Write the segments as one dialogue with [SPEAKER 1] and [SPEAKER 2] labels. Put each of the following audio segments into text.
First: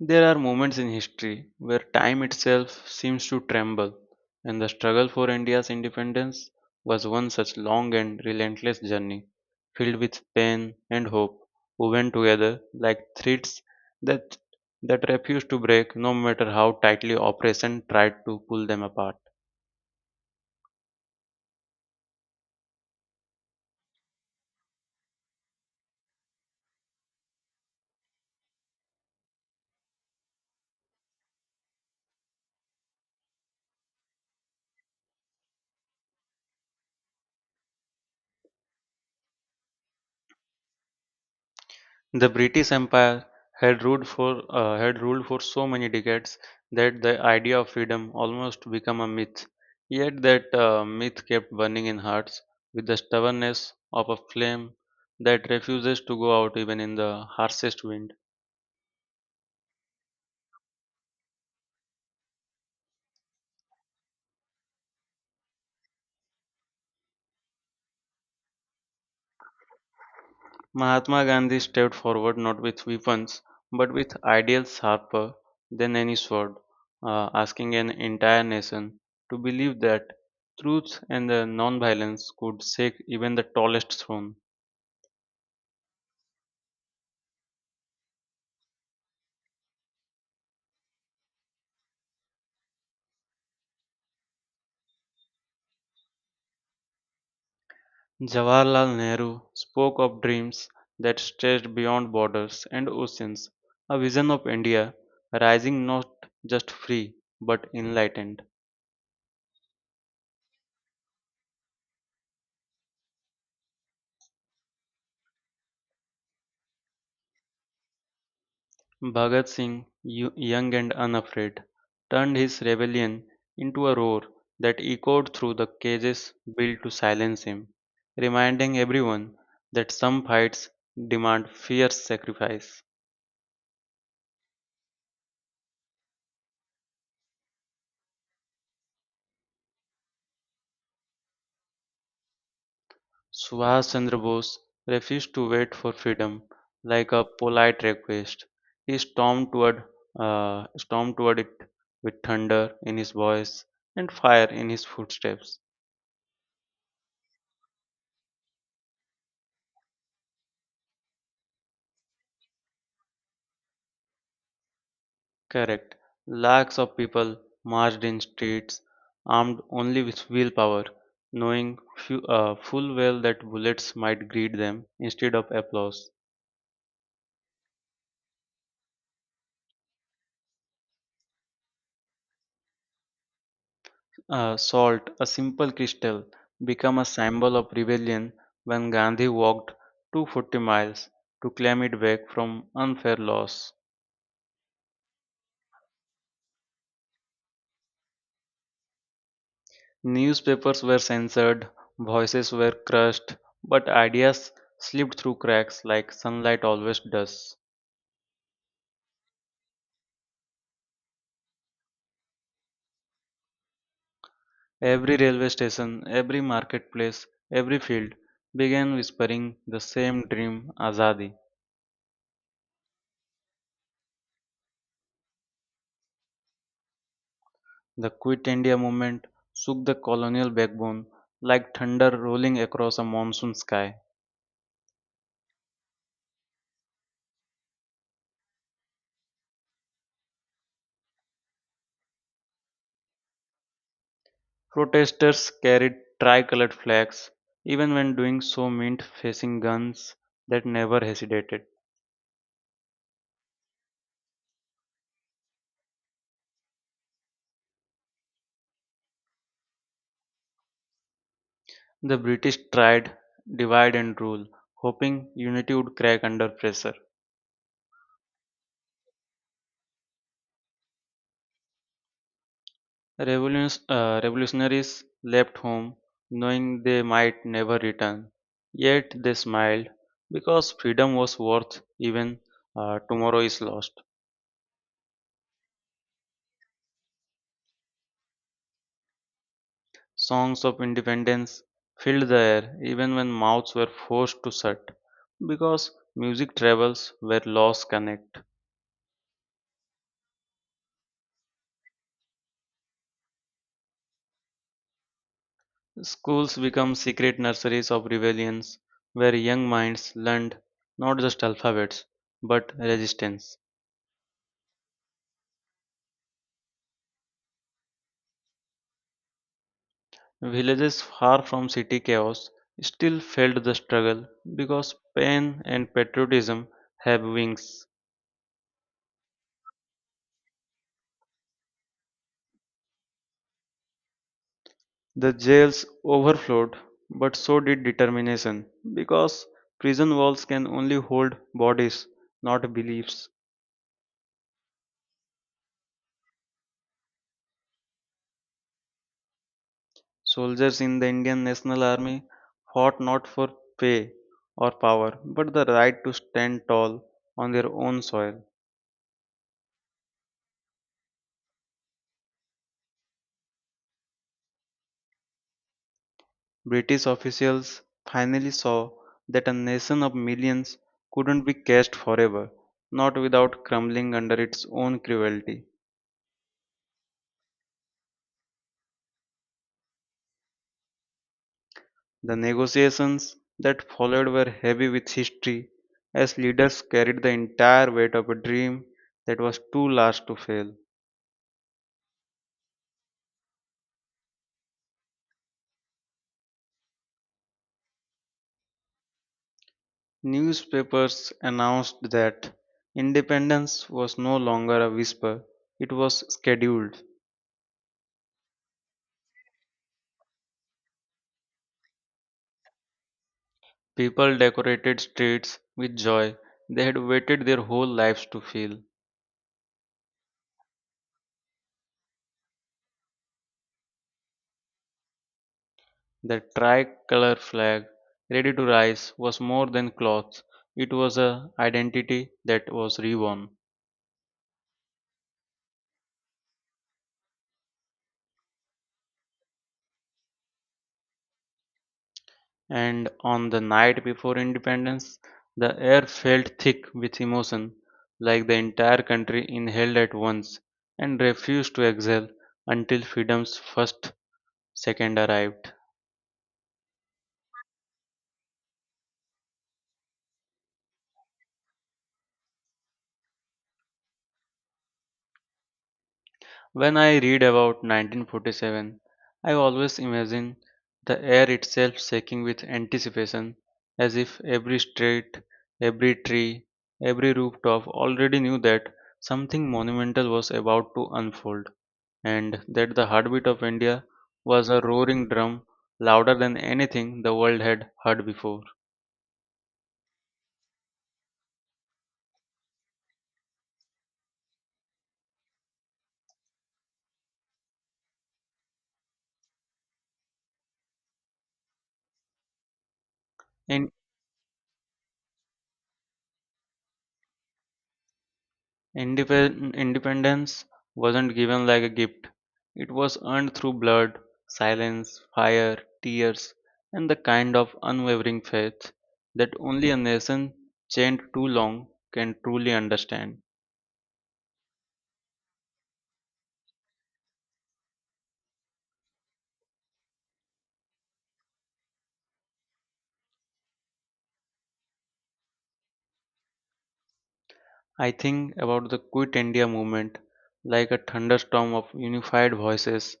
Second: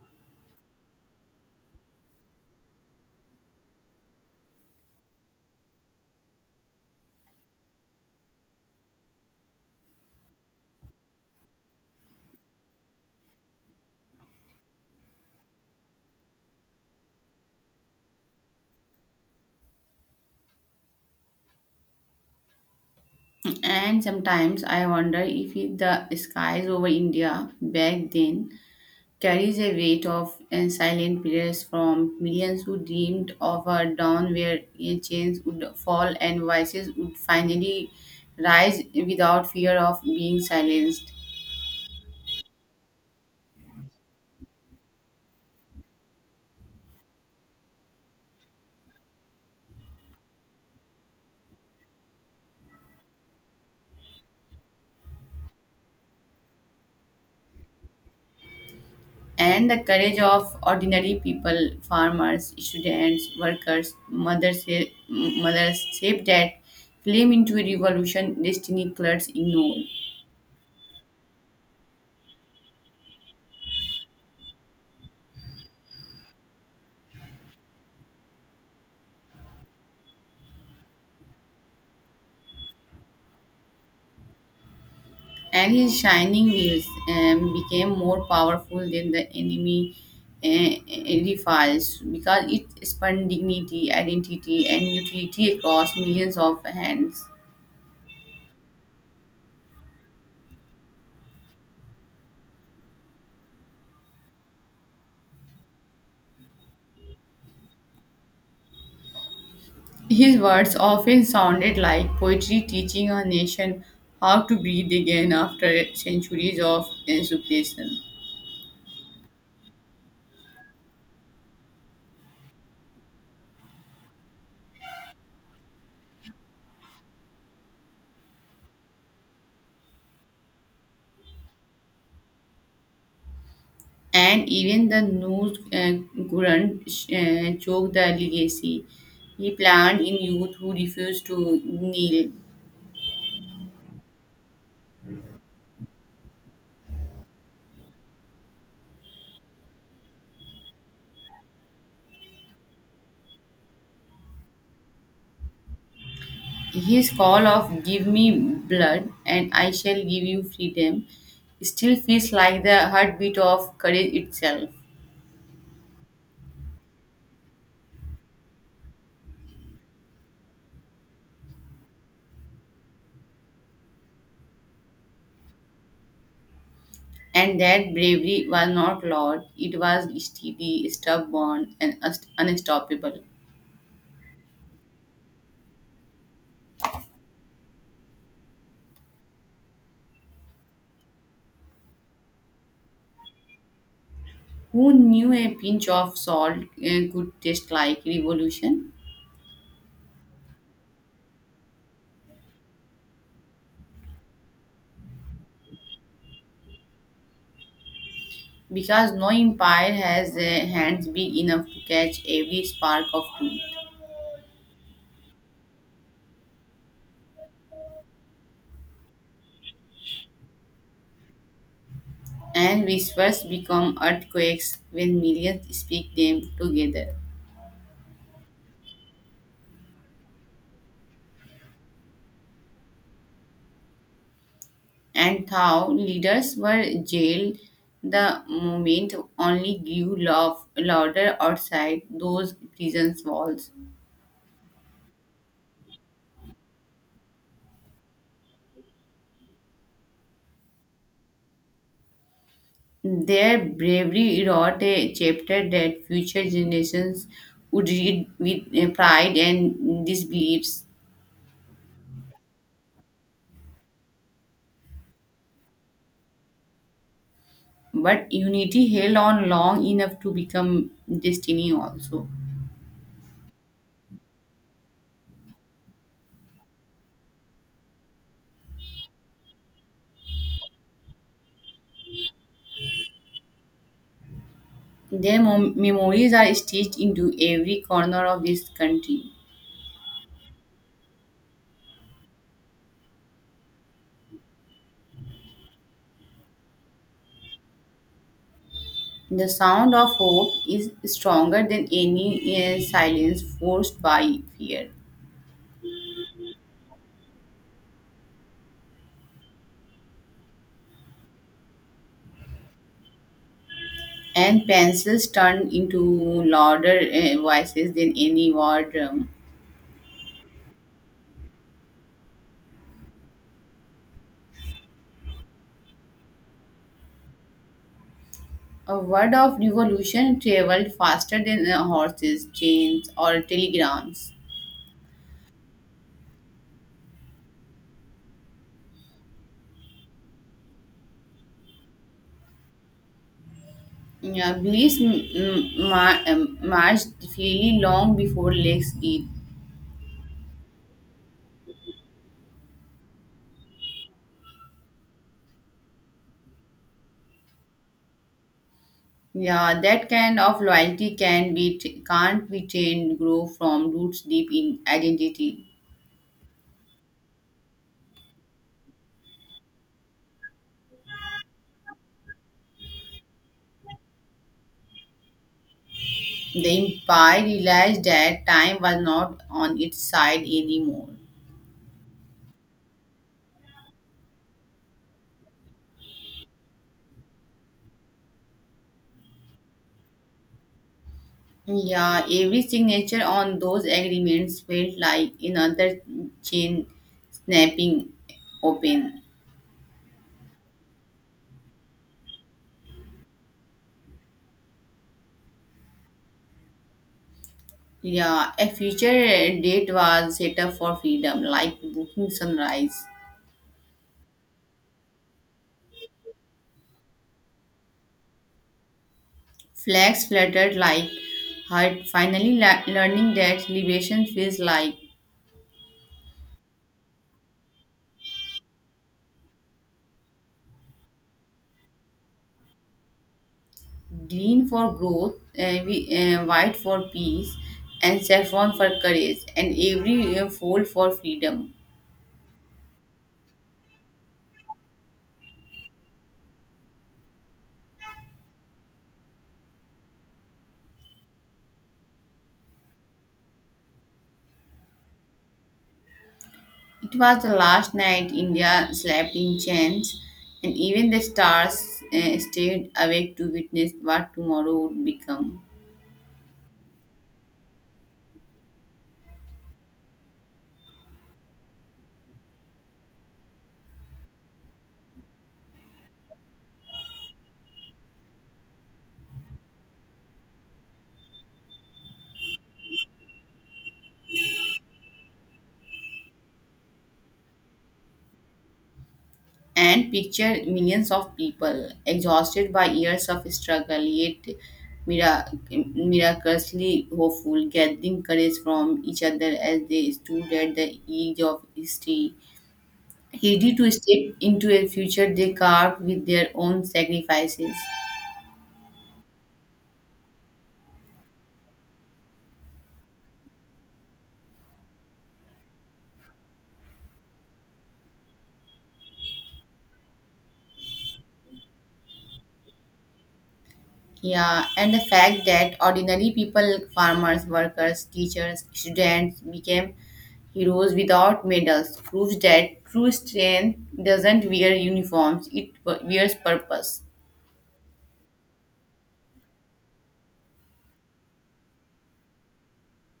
[SPEAKER 1] There are moments in history where time itself seems to tremble, and the struggle for India's independence was one such long and relentless journey, filled with pain and hope, woven together like threads that that refused to break no matter how tightly oppression tried to pull them apart.
[SPEAKER 2] And sometimes I wonder if the skies over India back then carries a weight of and silent prayers from millions who dreamed of a dawn where a chains would fall and voices would finally rise without fear of being silenced.
[SPEAKER 1] The British Empire had ruled for so many decades that the idea of freedom almost became a myth. Yet that myth kept burning in hearts with the stubbornness of a flame that refuses to go out even in the harshest wind.
[SPEAKER 2] And the courage of ordinary people, farmers, students, workers, mothers shaped that flame into a revolution destiny clerks ignored.
[SPEAKER 1] Mahatma Gandhi stepped forward not with weapons but with ideals sharper than any sword, asking an entire nation to believe that truth and the non-violence could shake even the tallest throne.
[SPEAKER 2] And his shining wheels became more powerful than the enemy edifice because it spun dignity, identity, and utility across millions of hands.
[SPEAKER 1] Jawaharlal Nehru spoke of dreams that stretched beyond borders and oceans, a vision of India rising not just free but enlightened.
[SPEAKER 2] His words often sounded like poetry teaching a nation how to breathe again after centuries of suppression.
[SPEAKER 1] Bhagat Singh, young and unafraid, turned his rebellion into a roar that echoed through the cages built to silence him, reminding everyone that some fights demand fierce sacrifice.
[SPEAKER 2] And even the news couldn't choke the legacy he planned in youth who refused to kneel.
[SPEAKER 1] Subhash Chandra Bose refused to wait for freedom like a polite request. He stormed toward, Stormed toward it with thunder in his voice and fire in his footsteps.
[SPEAKER 2] His call of "Give me blood and I shall give you freedom" still feels like the heartbeat of courage itself.
[SPEAKER 1] Correct. Lakhs of people marched in streets armed only with willpower, knowing full well that bullets might greet them instead of applause.
[SPEAKER 2] And that bravery was not loud, it was steady, stubborn, and unstoppable.
[SPEAKER 1] Salt, a simple crystal, became a symbol of rebellion when Gandhi walked 240 miles to claim it back from unfair loss.
[SPEAKER 2] Who knew a pinch of salt could taste like revolution?
[SPEAKER 1] Newspapers were censored, voices were crushed, but ideas slipped through cracks like sunlight always does.
[SPEAKER 2] Because no empire has hands big enough to catch every spark of truth.
[SPEAKER 1] Every railway station, every marketplace, every field began whispering the same dream, Azadi.
[SPEAKER 2] And whispers become earthquakes when millions speak them together.
[SPEAKER 1] The Quit India movement shook the colonial backbone like thunder rolling across a monsoon sky.
[SPEAKER 2] And Thao leaders were jailed. The movement only grew louder outside those prison's walls.
[SPEAKER 1] Protesters carried tricolored flags, even when doing so meant facing guns that never hesitated.
[SPEAKER 2] Their bravery wrote a chapter that future generations would read with pride and disbeliefs.
[SPEAKER 1] The British tried divide and rule, hoping unity would crack under pressure.
[SPEAKER 2] But unity held on long enough to become destiny also.
[SPEAKER 1] Revolutionaries left home knowing they might never return. Yet they smiled because freedom was worth even tomorrow is lost.
[SPEAKER 2] Their memories are stitched into every corner of this country.
[SPEAKER 1] Songs of independence filled the air even when mouths were forced to shut because music travels where laws connect.
[SPEAKER 2] The sound of hope is stronger than any silence forced by fear.
[SPEAKER 1] Schools become secret nurseries of rebellions where young minds learned not just alphabets but resistance.
[SPEAKER 2] And pencils turned into louder voices than any word.
[SPEAKER 1] Villages far from city chaos still felt the struggle because pain and patriotism have wings.
[SPEAKER 2] A word of revolution traveled faster than horses, trains, or telegrams.
[SPEAKER 1] The jails overflowed, but so did determination, because prison walls can only hold bodies, not beliefs.
[SPEAKER 2] Yeah, beliefs marched freely long before legs did.
[SPEAKER 1] Soldiers in the Indian National Army fought not for pay or power, but the right to stand tall on their own soil.
[SPEAKER 2] Yeah, that kind of loyalty can't be trained, grow from roots deep in identity.
[SPEAKER 1] British officials finally saw that a nation of millions couldn't be caged forever, not without crumbling under its own cruelty.
[SPEAKER 2] The empire realized that time was not on its side anymore.
[SPEAKER 1] The negotiations that followed were heavy with history, as leaders carried the entire weight of a dream that was too large to fail.
[SPEAKER 2] Yeah, every signature on those agreements felt like another chain snapping open.
[SPEAKER 1] Newspapers announced that independence was no longer a whisper, it was scheduled.
[SPEAKER 2] Yeah, a future date was set up for freedom, like booking sunrise.
[SPEAKER 1] People decorated streets with joy they had waited their whole lives to feel.
[SPEAKER 2] Flags fluttered like heart, finally learning that liberation feels like
[SPEAKER 1] The tricolor flag, ready to rise, was more than cloth, it was a identity that was reborn.
[SPEAKER 2] green for growth, white for peace, and saffron for courage, and every fold for freedom.
[SPEAKER 1] And on the night before independence, the air felt thick with emotion, like the entire country inhaled at once and refused to exhale until freedom's first second arrived.
[SPEAKER 2] It was the last night India slept in chains, and even the stars stayed awake to witness what tomorrow would become.
[SPEAKER 1] When I read about 1947, I always imagine the air itself shaking with anticipation, as if every street, every tree, every rooftop already knew that something monumental was about to unfold, and that the heartbeat of India was a roaring drum louder than anything the world had heard before.
[SPEAKER 2] And picture millions of people exhausted by years of struggle, yet miraculously hopeful, gathering courage from each other as they stood at the edge of history ready
[SPEAKER 1] And
[SPEAKER 2] to step into a future they carved with their own sacrifices.
[SPEAKER 1] independence wasn't given like a gift, it was earned through blood, silence, fire, tears, and the kind of unwavering faith that only a nation chained too long can truly understand.
[SPEAKER 2] Yeah, and the fact that ordinary people, farmers, workers, teachers, students, became heroes without medals proves that true strength doesn't wear uniforms, it wears purpose.
[SPEAKER 1] I think about the Quit India movement like a thunderstorm of unified voices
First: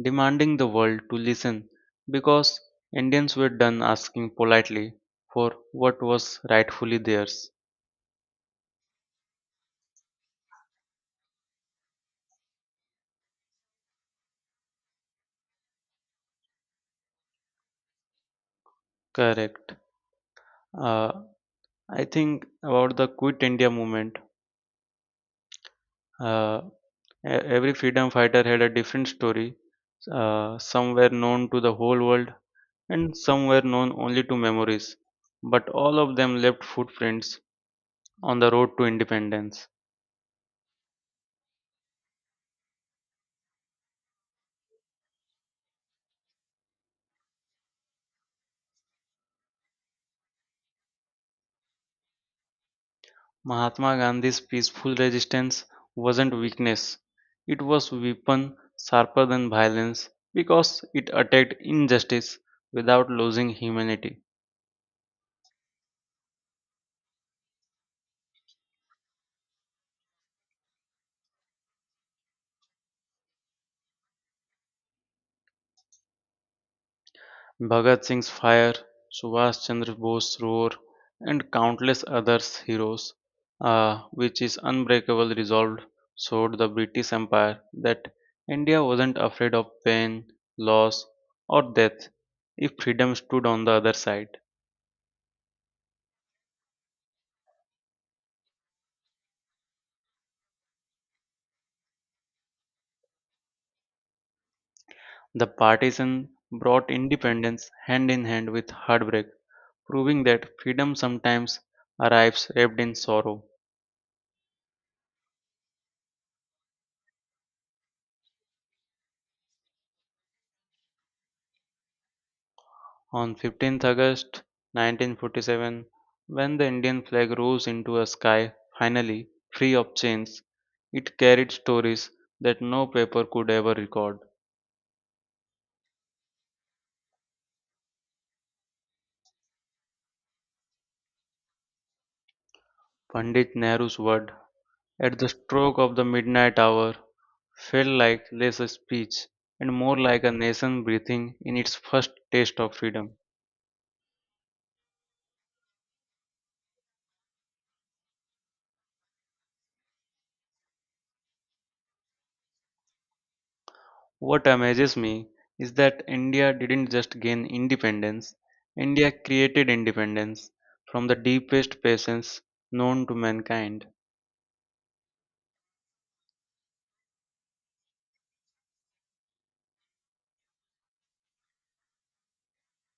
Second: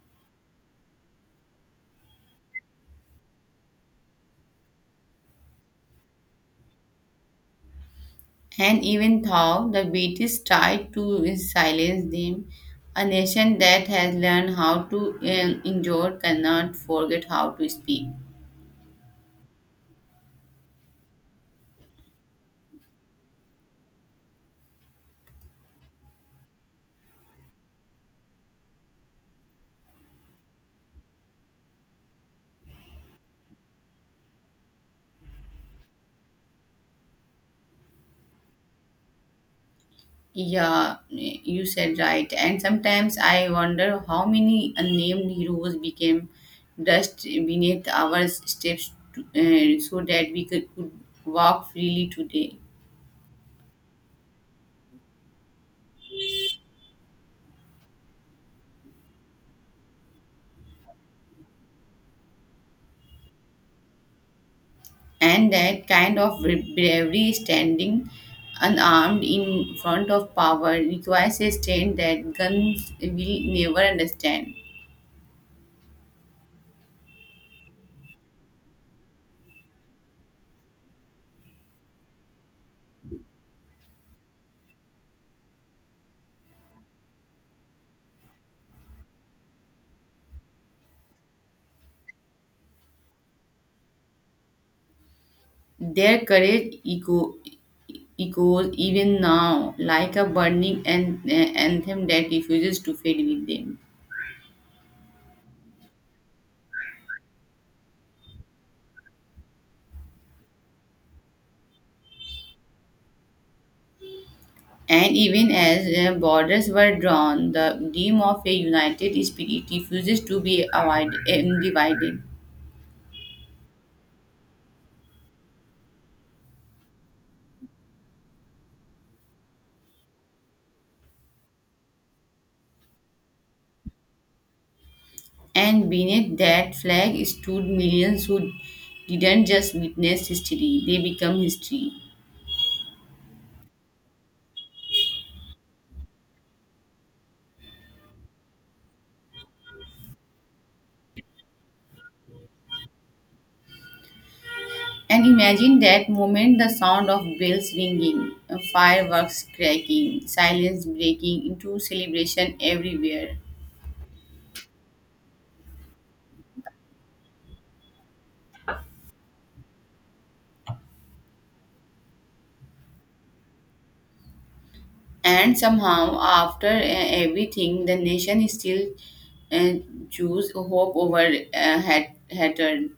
[SPEAKER 1] demanding the world to listen because Indians were done asking politely for what was rightfully theirs.
[SPEAKER 2] And even though the British tried to silence them, a nation that has learned how to endure cannot forget how to speak.
[SPEAKER 1] Correct. Uh, I think about the Quit India movement. Uh, e- every freedom fighter had a different story. Some were known to the whole world, and some were known only to memories. But all of them left footprints on the road to independence.
[SPEAKER 2] Yeah, you said right. And sometimes I wonder how many unnamed heroes became dust beneath our steps to so that we could walk freely today.
[SPEAKER 1] Mahatma Gandhi's peaceful resistance wasn't weakness. It was weapon sharper than violence because it attacked injustice without losing humanity.
[SPEAKER 2] And that kind of bravery, standing unarmed in front of power, requires a strength that guns will never understand.
[SPEAKER 1] Bhagat Singh's fire, Subhash Chandra Bose's roar, and countless others heroes, which is unbreakable resolve, showed the British Empire that India wasn't afraid of pain, loss, or death if freedom stood on the other side.
[SPEAKER 2] Their echoes even now, like a burning anthem that refuses to fade with them.
[SPEAKER 1] The partition brought independence hand in hand with heartbreak, proving that freedom sometimes arrives wrapped in sorrow.
[SPEAKER 2] And even as borders were drawn, the dream of a united spirit refuses to be divided.
[SPEAKER 1] On 15th August 1947, when the Indian flag rose into a sky finally free of chains, it carried stories that no paper could ever record.
[SPEAKER 2] And beneath that flag stood millions who didn't just witness history, they become history.
[SPEAKER 1] Pandit Nehru's word at the stroke of the midnight hour felt like less a speech and more like a nation breathing in its first taste of freedom.
[SPEAKER 2] And imagine that moment the sound of bells ringing, fireworks cracking, silence breaking into celebration everywhere.
[SPEAKER 1] What amazes me is that India didn't just gain independence, India created independence from the deepest patience known to mankind.
[SPEAKER 2] And somehow, after everything, the nation still uh, choose hope over hatred.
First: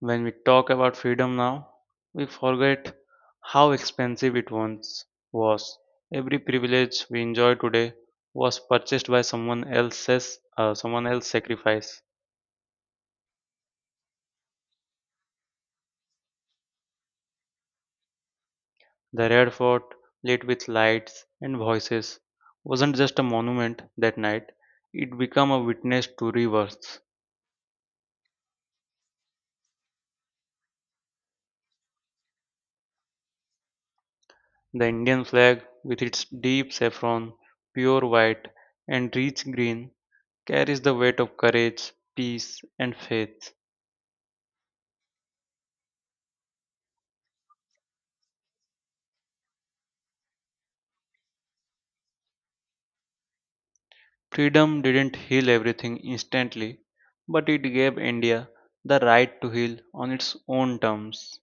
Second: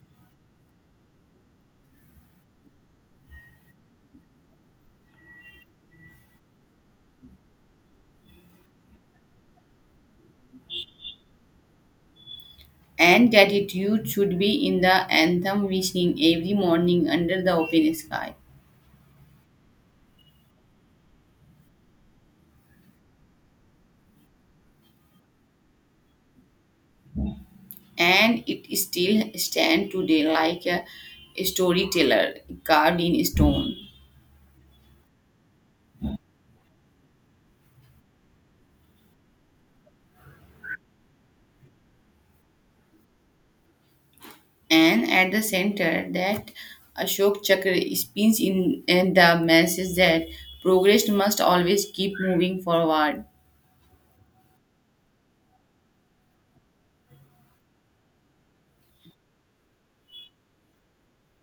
[SPEAKER 1] When we talk about freedom now, we forget how expensive it once was. Every privilege we enjoy today was purchased by someone else's sacrifice.
[SPEAKER 2] And gratitude should be in the anthem we sing every morning under the open sky.
[SPEAKER 1] The Red Fort, lit with lights and voices, wasn't just a monument that night, it became a witness to rebirths.
[SPEAKER 2] And it still stands today like a storyteller carved in stone.
[SPEAKER 1] The Indian flag, with its deep saffron, pure white, and rich green, carries the weight of courage, peace, and faith.
[SPEAKER 2] And at the center that Ashok Chakra spins in, and the message that progress must always keep moving forward.
[SPEAKER 1] Freedom didn't heal everything instantly, but it gave India the right to heal on its own terms.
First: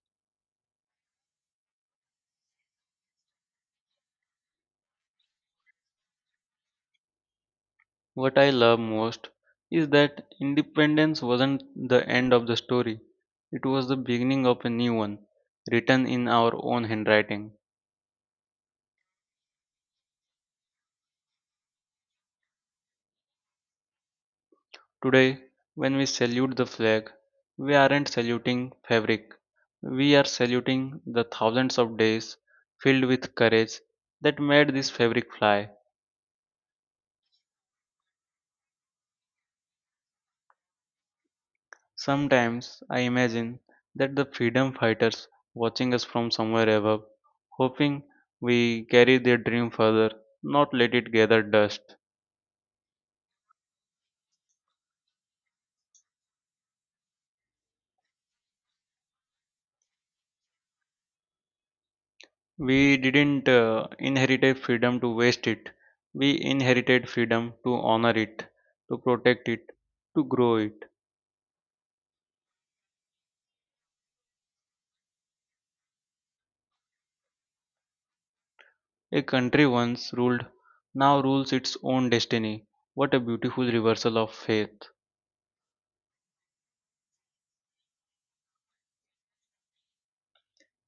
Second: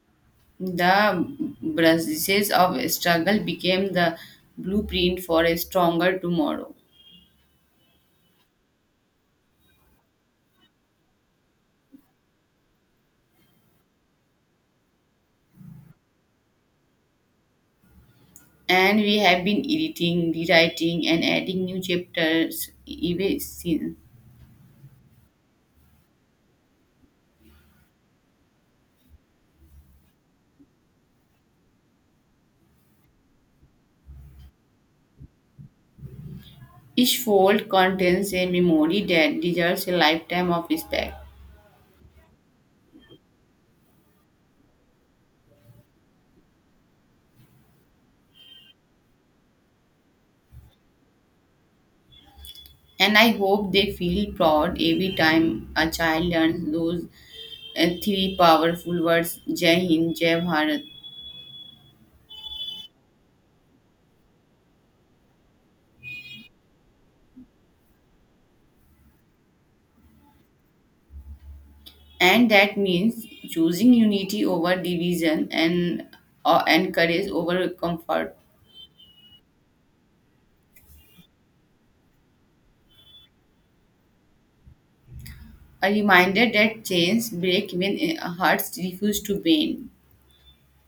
[SPEAKER 2] The bruises of struggle became the blueprint for a stronger tomorrow.
[SPEAKER 1] What I love most is that independence wasn't the end of the story, it was the beginning of a new one, written in our own handwriting.
[SPEAKER 2] And we have been editing, rewriting, and adding new chapters even since.
[SPEAKER 1] Today, when we salute the flag, we aren't saluting fabric, we are saluting the thousands of days filled with courage that made this fabric fly.
[SPEAKER 2] Each fold contains a memory that deserves a lifetime of respect.
[SPEAKER 1] Sometimes I imagine that the freedom fighters watching us from somewhere above, hoping we carry their dream further, not let it gather dust.
[SPEAKER 2] And I hope they feel proud every time a child learns those three powerful words Jai Hind, Jai Bharat.
[SPEAKER 1] We didn't inherit a freedom to waste it. We inherited freedom to honor it, to protect it, to grow it.
[SPEAKER 2] And that means choosing unity over division and and courage over comfort.
[SPEAKER 1] A country once ruled, now rules its own destiny. What a beautiful reversal of faith.
[SPEAKER 2] A reminder that chains break when hearts refuse to bend.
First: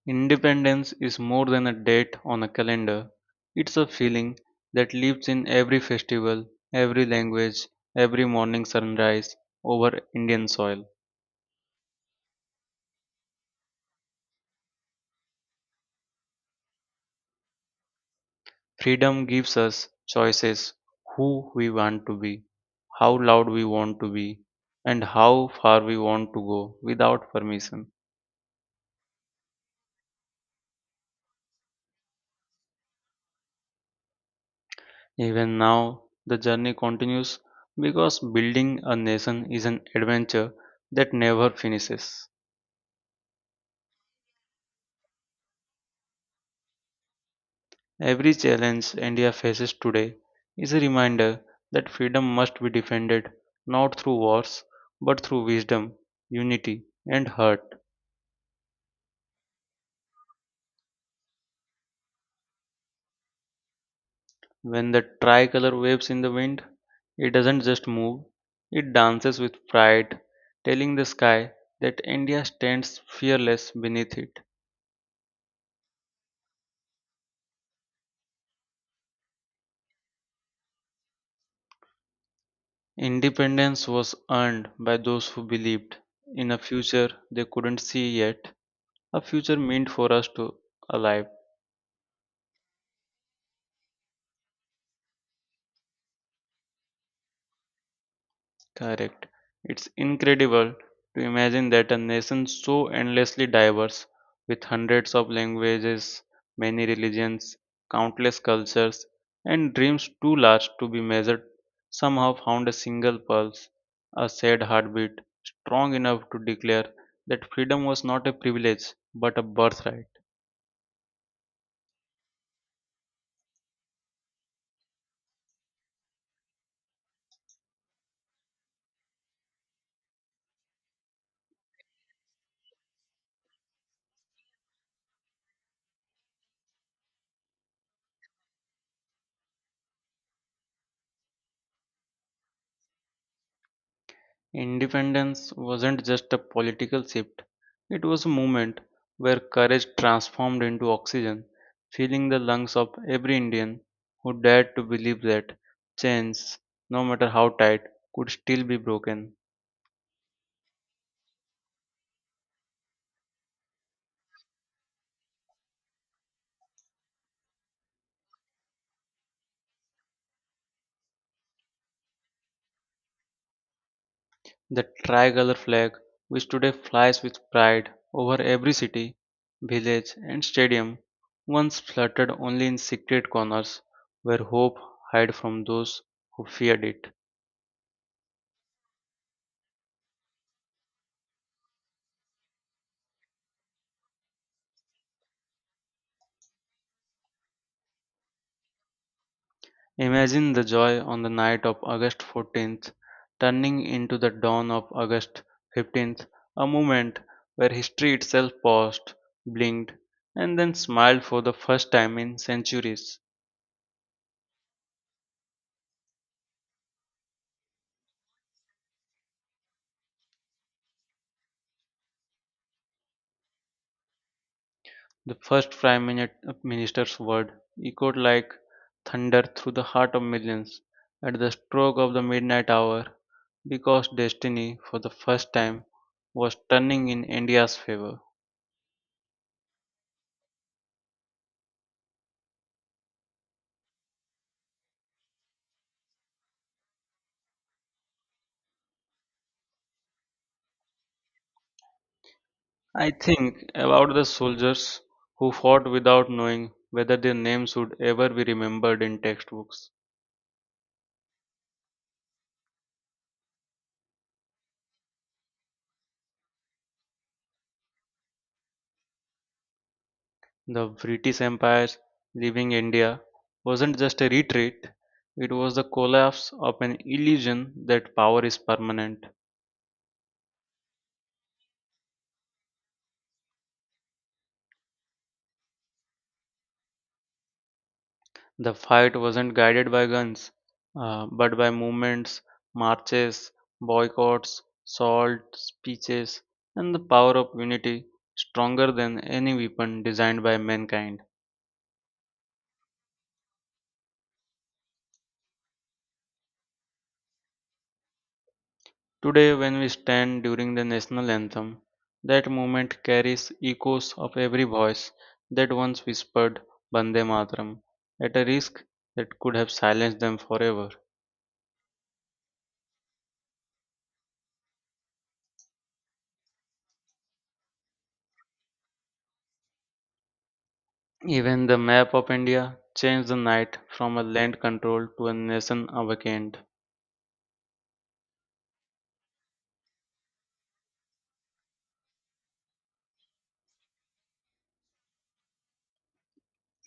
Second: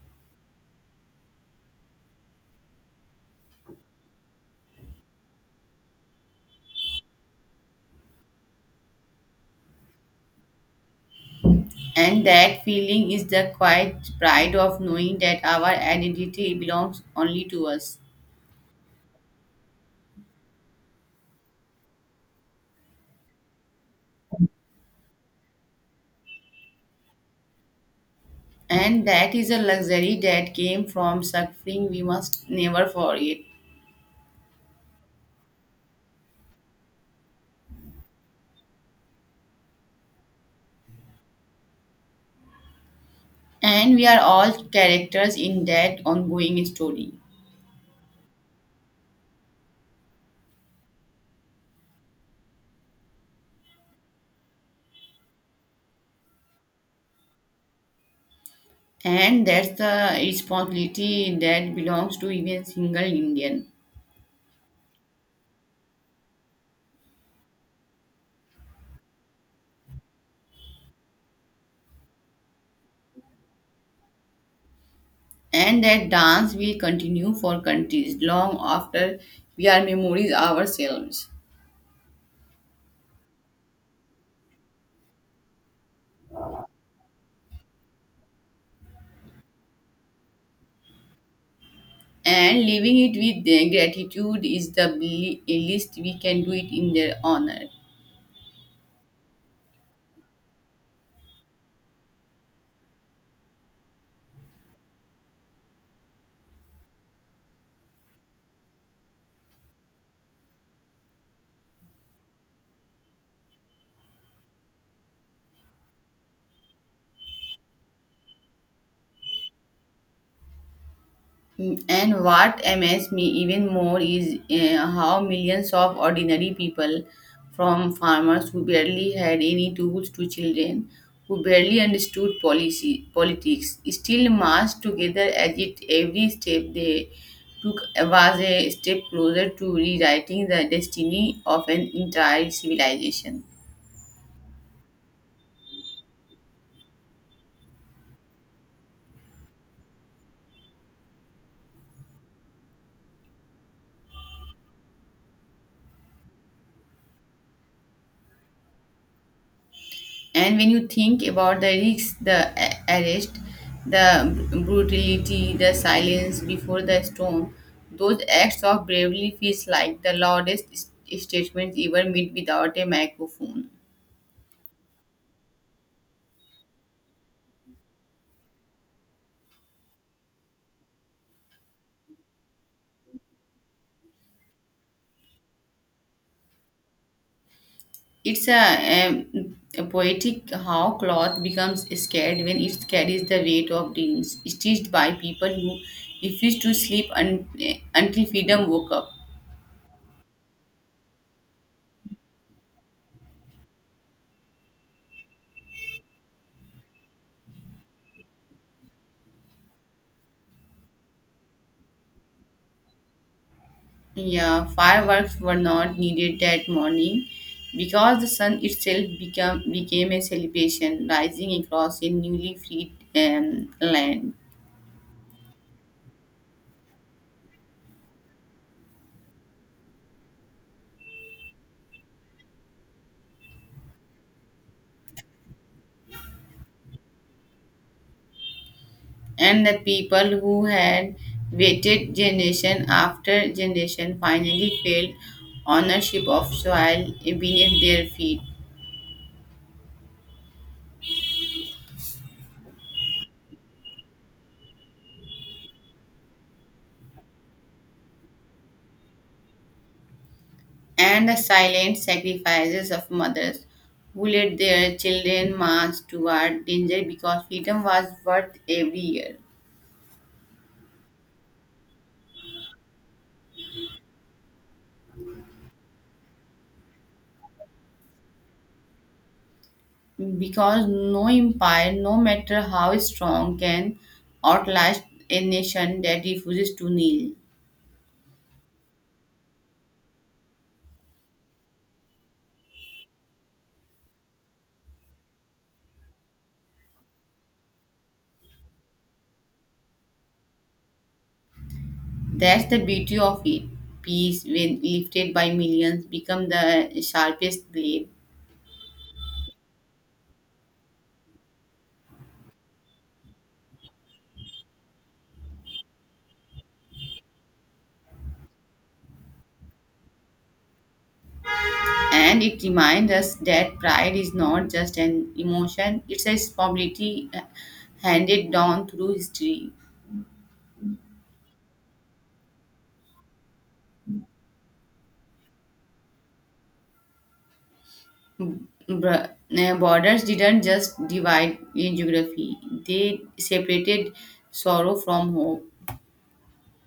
[SPEAKER 1] Independence is more than a date on a calendar. It's a feeling that lives in every festival, every language, every morning sunrise over Indian soil.
[SPEAKER 2] And that feeling is the quiet pride of knowing that our identity belongs only to us.
[SPEAKER 1] Freedom gives us choices who we want to be, how loud we want to be, and how far we want to go without permission.
[SPEAKER 2] And that is a luxury that came from suffering we must never forget.
[SPEAKER 1] Even now, the journey continues because building a nation is an adventure that never finishes.
[SPEAKER 2] And we are all characters in that ongoing story.
[SPEAKER 1] Every challenge India faces today is a reminder that freedom must be defended not through wars but through wisdom, unity, and heart.
[SPEAKER 2] And that's the responsibility that belongs to even single Indian.
[SPEAKER 1] When the tricolor waves in the wind, it doesn't just move, it dances with pride, telling the sky that India stands fearless beneath it.
[SPEAKER 2] And that dance will continue for countries long after we are memories ourselves.
[SPEAKER 1] Independence was earned by those who believed in a future they couldn't see yet, a future meant for us to alive.
[SPEAKER 2] And living it with the gratitude is the least we can do it in their honor.
[SPEAKER 1] Correct. It's incredible to imagine that a nation so endlessly diverse, with hundreds of languages, many religions, countless cultures, and dreams too large to be measured, somehow found a single pulse, a sad heartbeat, strong enough to declare that freedom was not a privilege but a birthright.
[SPEAKER 2] And what amazed me even more is how millions of ordinary people, from farmers who barely had any tools to children who barely understood policy politics, still marched together as it every step they took was a step closer to rewriting the destiny of an entire civilization.
[SPEAKER 1] Independence wasn't just a political shift, it was a movement where courage transformed into oxygen, filling the lungs of every Indian who dared to believe that chains, no matter how tight, could still be broken.
[SPEAKER 2] And when you think about the risks the arrest the brutality the silence before the storm those acts of bravery feels like the loudest statements ever made without a microphone.
[SPEAKER 1] The tricolor flag, which today flies with pride over every city, village, and stadium, once fluttered only in secret corners where hope hid from those who feared it.
[SPEAKER 2] It's a poetic how cloth becomes scared when it carries the weight of dreams stitched by people who refused to until freedom woke up.
[SPEAKER 1] Imagine the joy on the night of August 14th, turning into the dawn of August 15th, a moment where history itself paused, blinked, and then smiled for the first time in centuries.
[SPEAKER 2] Yeah, fireworks were not needed that morning because the sun itself became a celebration, rising across a newly freed land.
[SPEAKER 1] The Minister's word echoed like thunder through the heart of millions at the stroke of the midnight hour because destiny, for the first time, was turning in India's favor.
[SPEAKER 2] And the people who had waited generation after generation finally felt ownership of soil beneath their feet.
[SPEAKER 1] I think about the soldiers who fought without knowing whether their names would ever be remembered in textbooks.
[SPEAKER 2] And the silent sacrifices of mothers who led their children march toward danger because freedom was worth every year.
[SPEAKER 1] The British Empire's leaving India wasn't just a retreat, it was the collapse of an illusion that power is permanent.
[SPEAKER 2] Because no empire, no matter how strong, can outlast a nation that refuses to kneel.
[SPEAKER 1] The fight wasn't guided by guns, but by movements, marches, boycotts, salt, speeches, and the power of unity stronger than any weapon designed by mankind.
[SPEAKER 2] That's the beauty of it. Peace, when lifted by millions, become the sharpest blade.
[SPEAKER 1] Today, when we stand during the national anthem, that moment carries echoes of every voice that once whispered Bande Mataram at a risk that could have silenced them forever.
[SPEAKER 2] And it reminds us that pride is not just an emotion, it's a responsibility handed down through history.
[SPEAKER 1] Even the map of India changed the night from a land controlled to a nation awakened.
[SPEAKER 2] Borders didn't just divide in geography, they separated sorrow from hope.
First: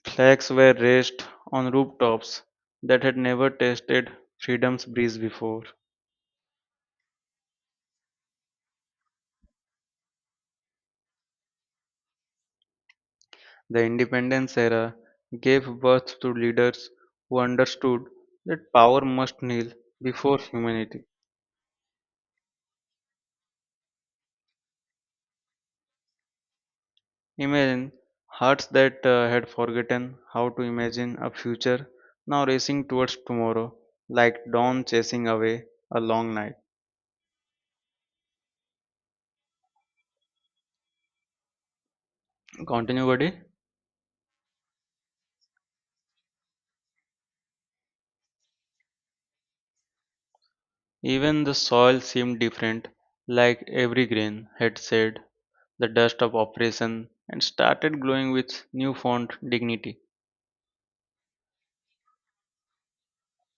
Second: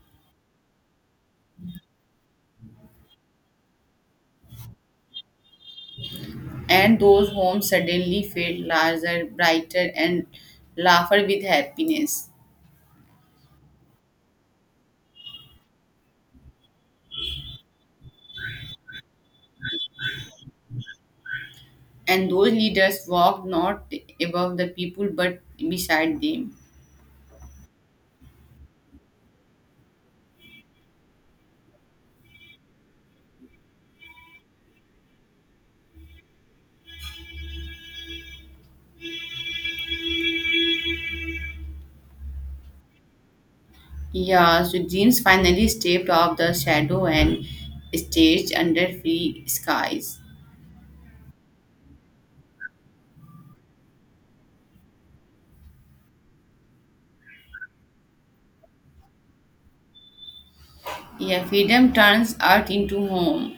[SPEAKER 1] Flags were raised on rooftops that had never tasted freedom's breeze before.
[SPEAKER 2] And those homes suddenly felt larger, brighter, and laughed with happiness.
[SPEAKER 1] The independence era gave birth to leaders who understood that power must kneel before humanity.
[SPEAKER 2] And those leaders walked not above the people but beside them.
[SPEAKER 1] Imagine hearts that had forgotten how to imagine a future now racing towards tomorrow like dawn chasing away a long night. Continue, buddy.
[SPEAKER 2] Yeah, so dreams finally stepped off the shadow and staged under free skies.
[SPEAKER 1] Even the soil seemed different, like every grain had said the dust of oppression and started glowing with newfound dignity.
[SPEAKER 2] Yeah, freedom turns earth into home.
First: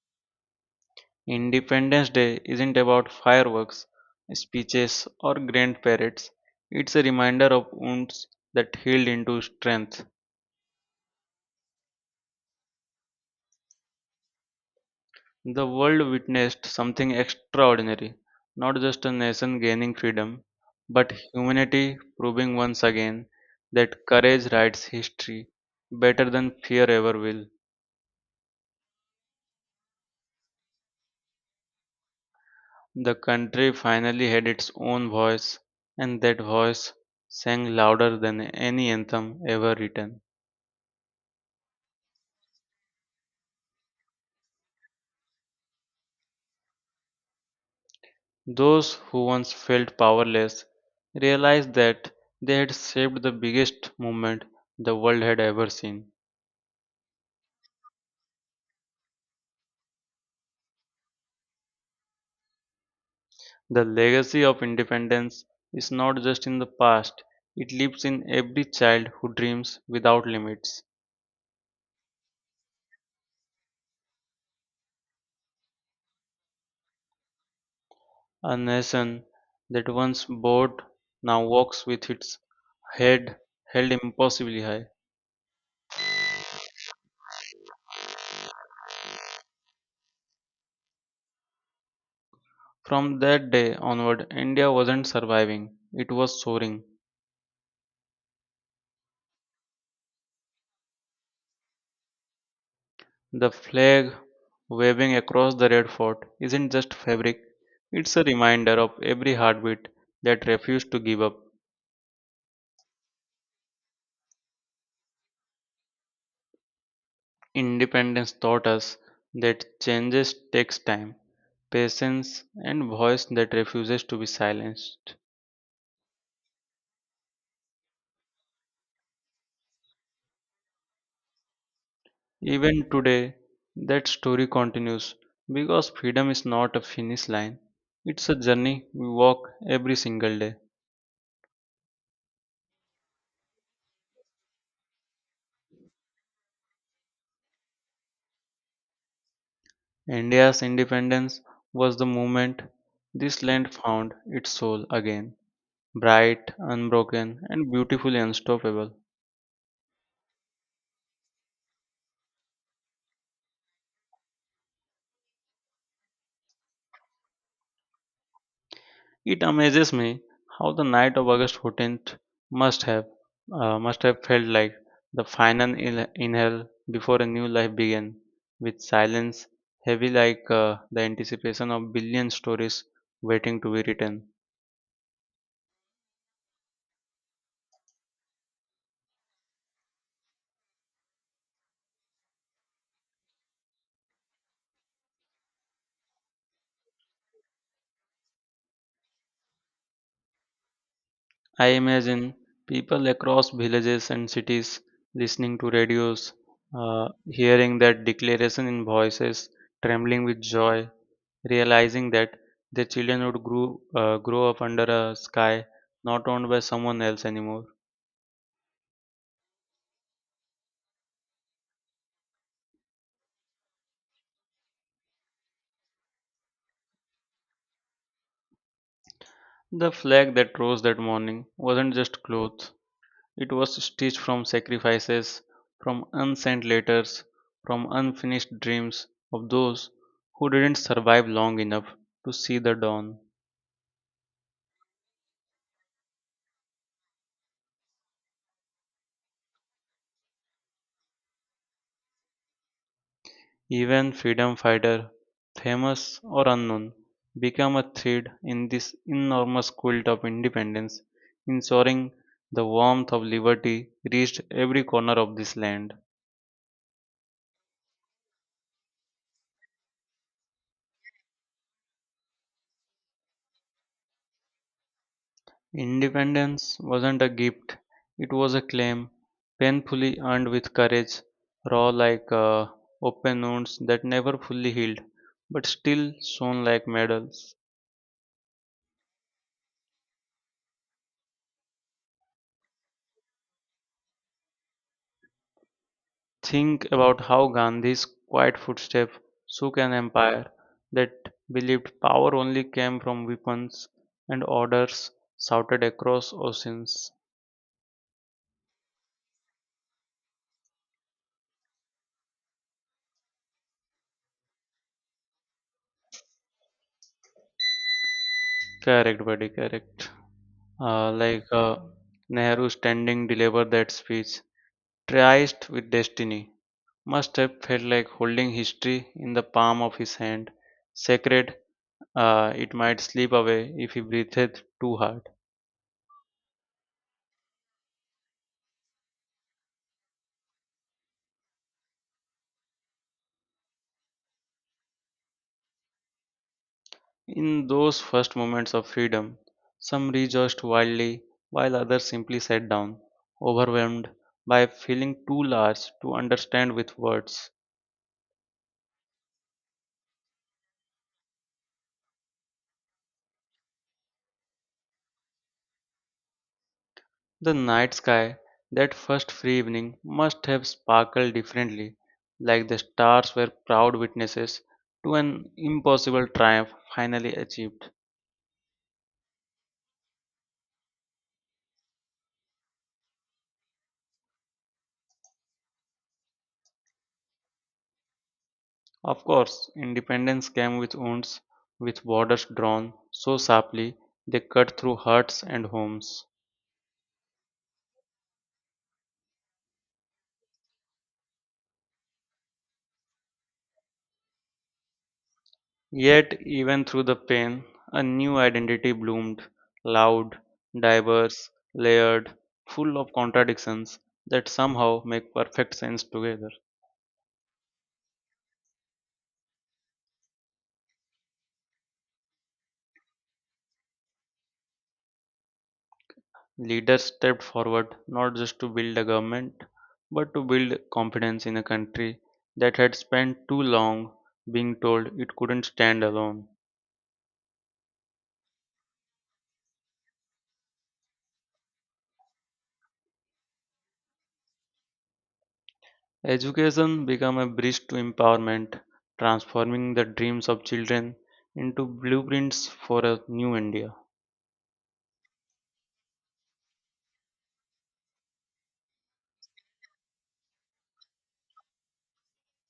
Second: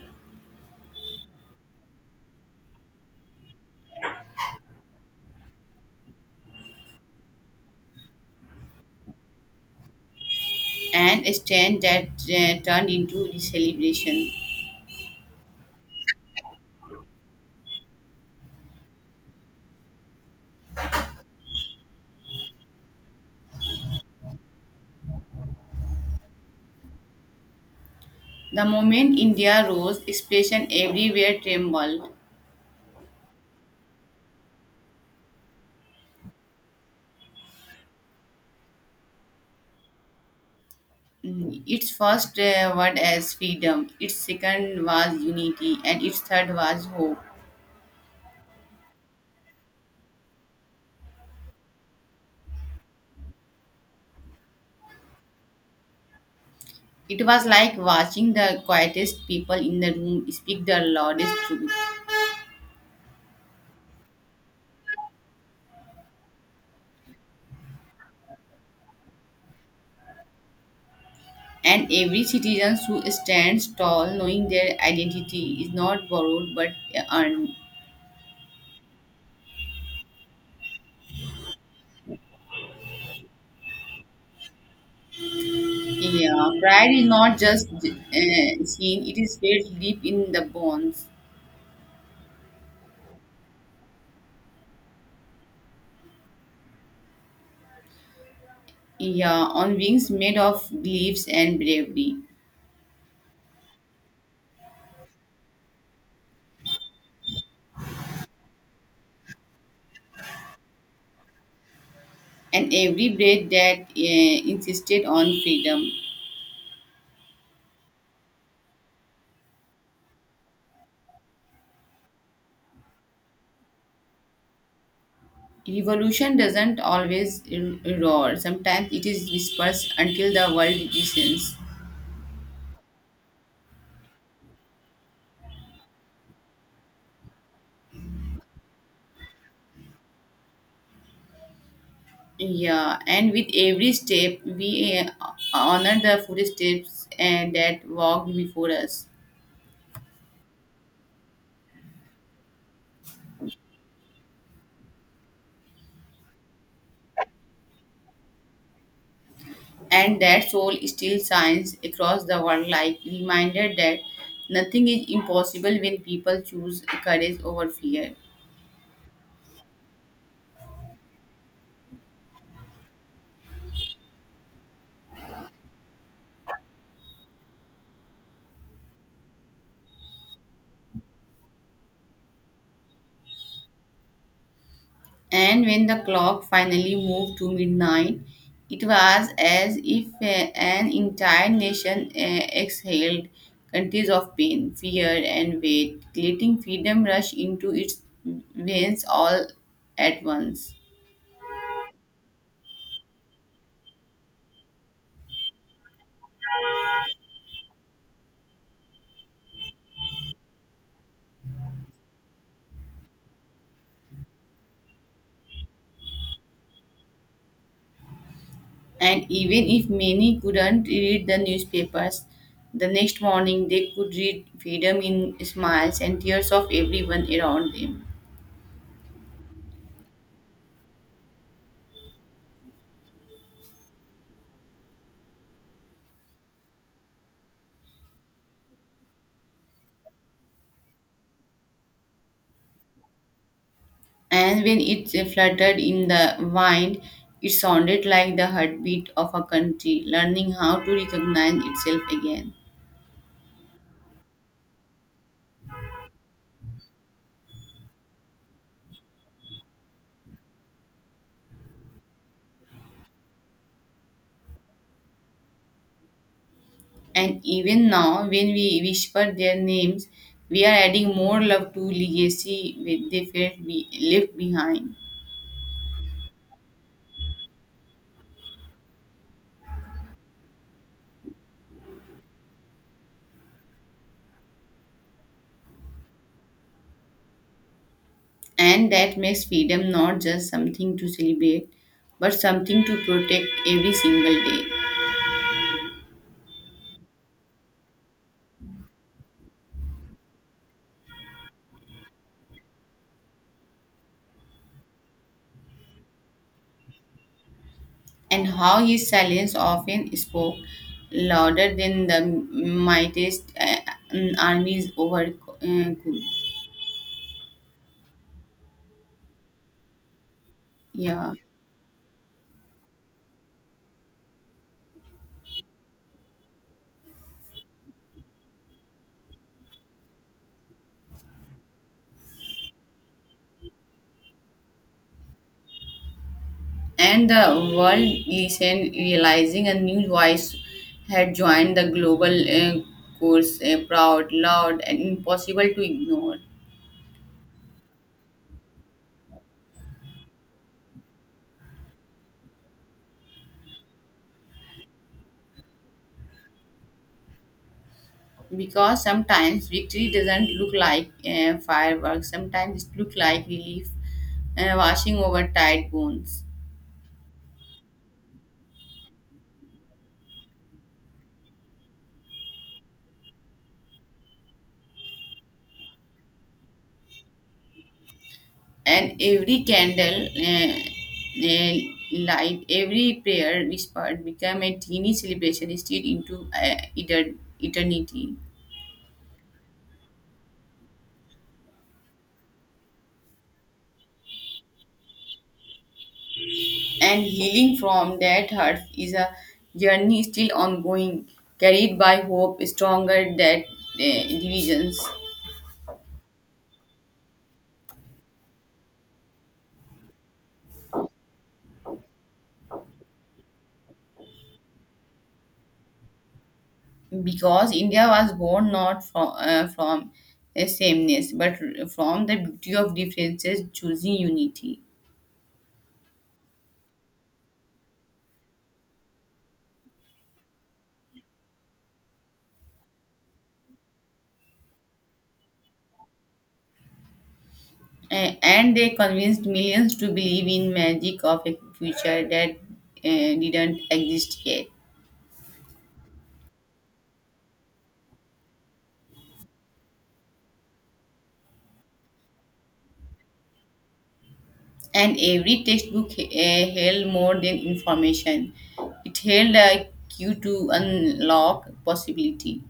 [SPEAKER 1] Independence Day isn't about fireworks, speeches, or grand parades. It's a reminder of wounds that healed into strength.
[SPEAKER 2] And a stand that turned into the celebration.
[SPEAKER 1] The world witnessed something extraordinary, not just a nation gaining freedom, but humanity proving once again that courage writes history better than fear ever will.
[SPEAKER 2] The moment India rose, expression everywhere trembled.
[SPEAKER 1] The country finally had its own voice, and that voice sang louder than any anthem ever written.
[SPEAKER 2] Mm, its first word as freedom, its second was unity, and its third was hope.
[SPEAKER 1] Those who once felt powerless realized that they had shaped the biggest movement the world had ever seen.
[SPEAKER 2] It was like watching the quietest people in the room speak the loudest truth.
[SPEAKER 1] The legacy of independence is not just in the past, it lives in every child who dreams without limits.
[SPEAKER 2] And every citizen who stands tall, knowing their identity is not borrowed but earned.
[SPEAKER 1] A nation that once bowed now walks with its head held impossibly high.
[SPEAKER 2] Yeah, pride is not just seen, it is felt deep in the bones.
[SPEAKER 1] From that day onward, India wasn't surviving, it was soaring.
[SPEAKER 2] Yeah, on wings made of leaves and bravery,
[SPEAKER 1] The flag waving across the Red Fort isn't just fabric, it's a reminder of every heartbeat that refused to give up.
[SPEAKER 2] and every breath that insisted on freedom.
[SPEAKER 1] Independence taught us that changes takes time, patience, and voice that refuses to be silenced.
[SPEAKER 2] Evolution doesn't always roar. Sometimes it is dispersed until the world listens.
[SPEAKER 1] Even today, that story continues because freedom is not a finish line, it's a journey we walk every single day.
[SPEAKER 2] Yeah, and with every step, we honor the footsteps and that walked before us,
[SPEAKER 1] India's independence was the moment this land found its soul again, bright, unbroken, and beautifully unstoppable.
[SPEAKER 2] and that soul still shines across the world like reminder that nothing is impossible when people choose courage over fear.
[SPEAKER 1] It amazes me how the night of August 14th must have must have felt like the final inhale before a new life began, with silence heavy like the anticipation of billion stories waiting to be written.
[SPEAKER 2] And when the clock finally moved to midnight, it was as if an entire nation exhaled countries of pain, fear, and weight, letting freedom rush into its veins all at once.
[SPEAKER 1] I imagine people across villages and cities listening to radios, hearing that declaration in voices, trembling with joy, realizing that their children would grow up under a sky not owned by someone else anymore.
[SPEAKER 2] And even if many couldn't read the newspapers, the next morning they could read freedom in smiles and tears of everyone around them.
[SPEAKER 1] The flag that rose that morning wasn't just cloth, it was stitched from sacrifices, from unsent letters, from unfinished dreams of those who didn't survive long enough to see the dawn.
[SPEAKER 2] And when it fluttered in the wind, it sounded like the heartbeat of a country learning how to recognize itself again.
[SPEAKER 1] Even freedom fighters, famous or unknown, became a thread in this enormous quilt of independence, ensuring the warmth of liberty reached every corner of this land.
[SPEAKER 2] And even now, when we whisper their names, we are adding more love to legacy with they felt we left behind.
[SPEAKER 1] Independence wasn't a gift, it was a claim, painfully earned with courage, raw like open wounds that never fully healed, but still shone like medals.
[SPEAKER 2] And that makes freedom not just something to celebrate, but something to protect every single day.
[SPEAKER 1] Think about how Gandhi's quiet footsteps shook an empire that believed power only came from weapons and orders shouted across oceans.
[SPEAKER 2] And how his silence often spoke louder than the mightiest armies over could.
[SPEAKER 1] Correct, buddy, correct. Uh,
[SPEAKER 2] Yeah.
[SPEAKER 1] like uh, Nehru standing delivered that speech, triced with destiny, must have felt like holding history in the palm of his hand. Sacred, it might slip away if he breathed too hard.
[SPEAKER 2] And the world listened, realizing a new voice had joined the global course, proud, loud, and impossible to ignore.
[SPEAKER 1] In those first moments of freedom, some rejoiced wildly while others simply sat down, overwhelmed by feeling too large to understand with words.
[SPEAKER 2] Because sometimes victory doesn't look like fireworks, sometimes it looks like relief washing over tired bones.
[SPEAKER 1] The night sky that first free evening must have sparkled differently, like the stars were proud witnesses to an impossible triumph finally achieved.
[SPEAKER 2] And every candle uh, light, every prayer whispered became a teeny celebration stretched into eternity.
[SPEAKER 1] Of course, independence came with wounds, with borders drawn so sharply they cut through hearts and homes.
[SPEAKER 2] And healing from that hurt is a journey still ongoing, carried by hope stronger than uh, divisions.
[SPEAKER 1] Yet, even through the pain, a new identity bloomed loud, diverse, layered, full of contradictions that somehow make perfect sense together.
[SPEAKER 2] Because India was born not from a sameness, but from the beauty of differences, choosing unity.
[SPEAKER 1] Leaders stepped forward not just to build a government, but to build confidence in a country that had spent too long being told it couldn't stand alone.
[SPEAKER 2] And they convinced millions to believe in magic of a future that didn't exist yet.
[SPEAKER 1] Education became a bridge to empowerment, transforming the dreams of children into blueprints for a new India.
[SPEAKER 2] And every textbook held more than information. It held a cue to unlock possibility.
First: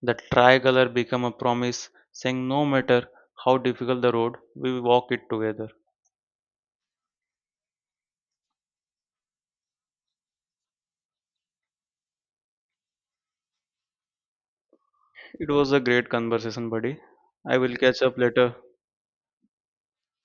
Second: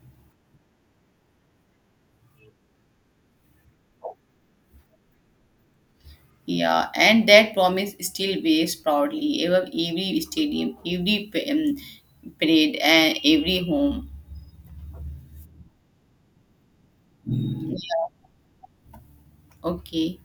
[SPEAKER 1] The tricolor became a promise, saying no matter how difficult the road, we walk it together.
[SPEAKER 2] Yeah, and that promise still waves proudly above every stadium, every um, parade, and every home.
[SPEAKER 1] It was a great conversation, buddy. I will catch up later.
[SPEAKER 2] Okay.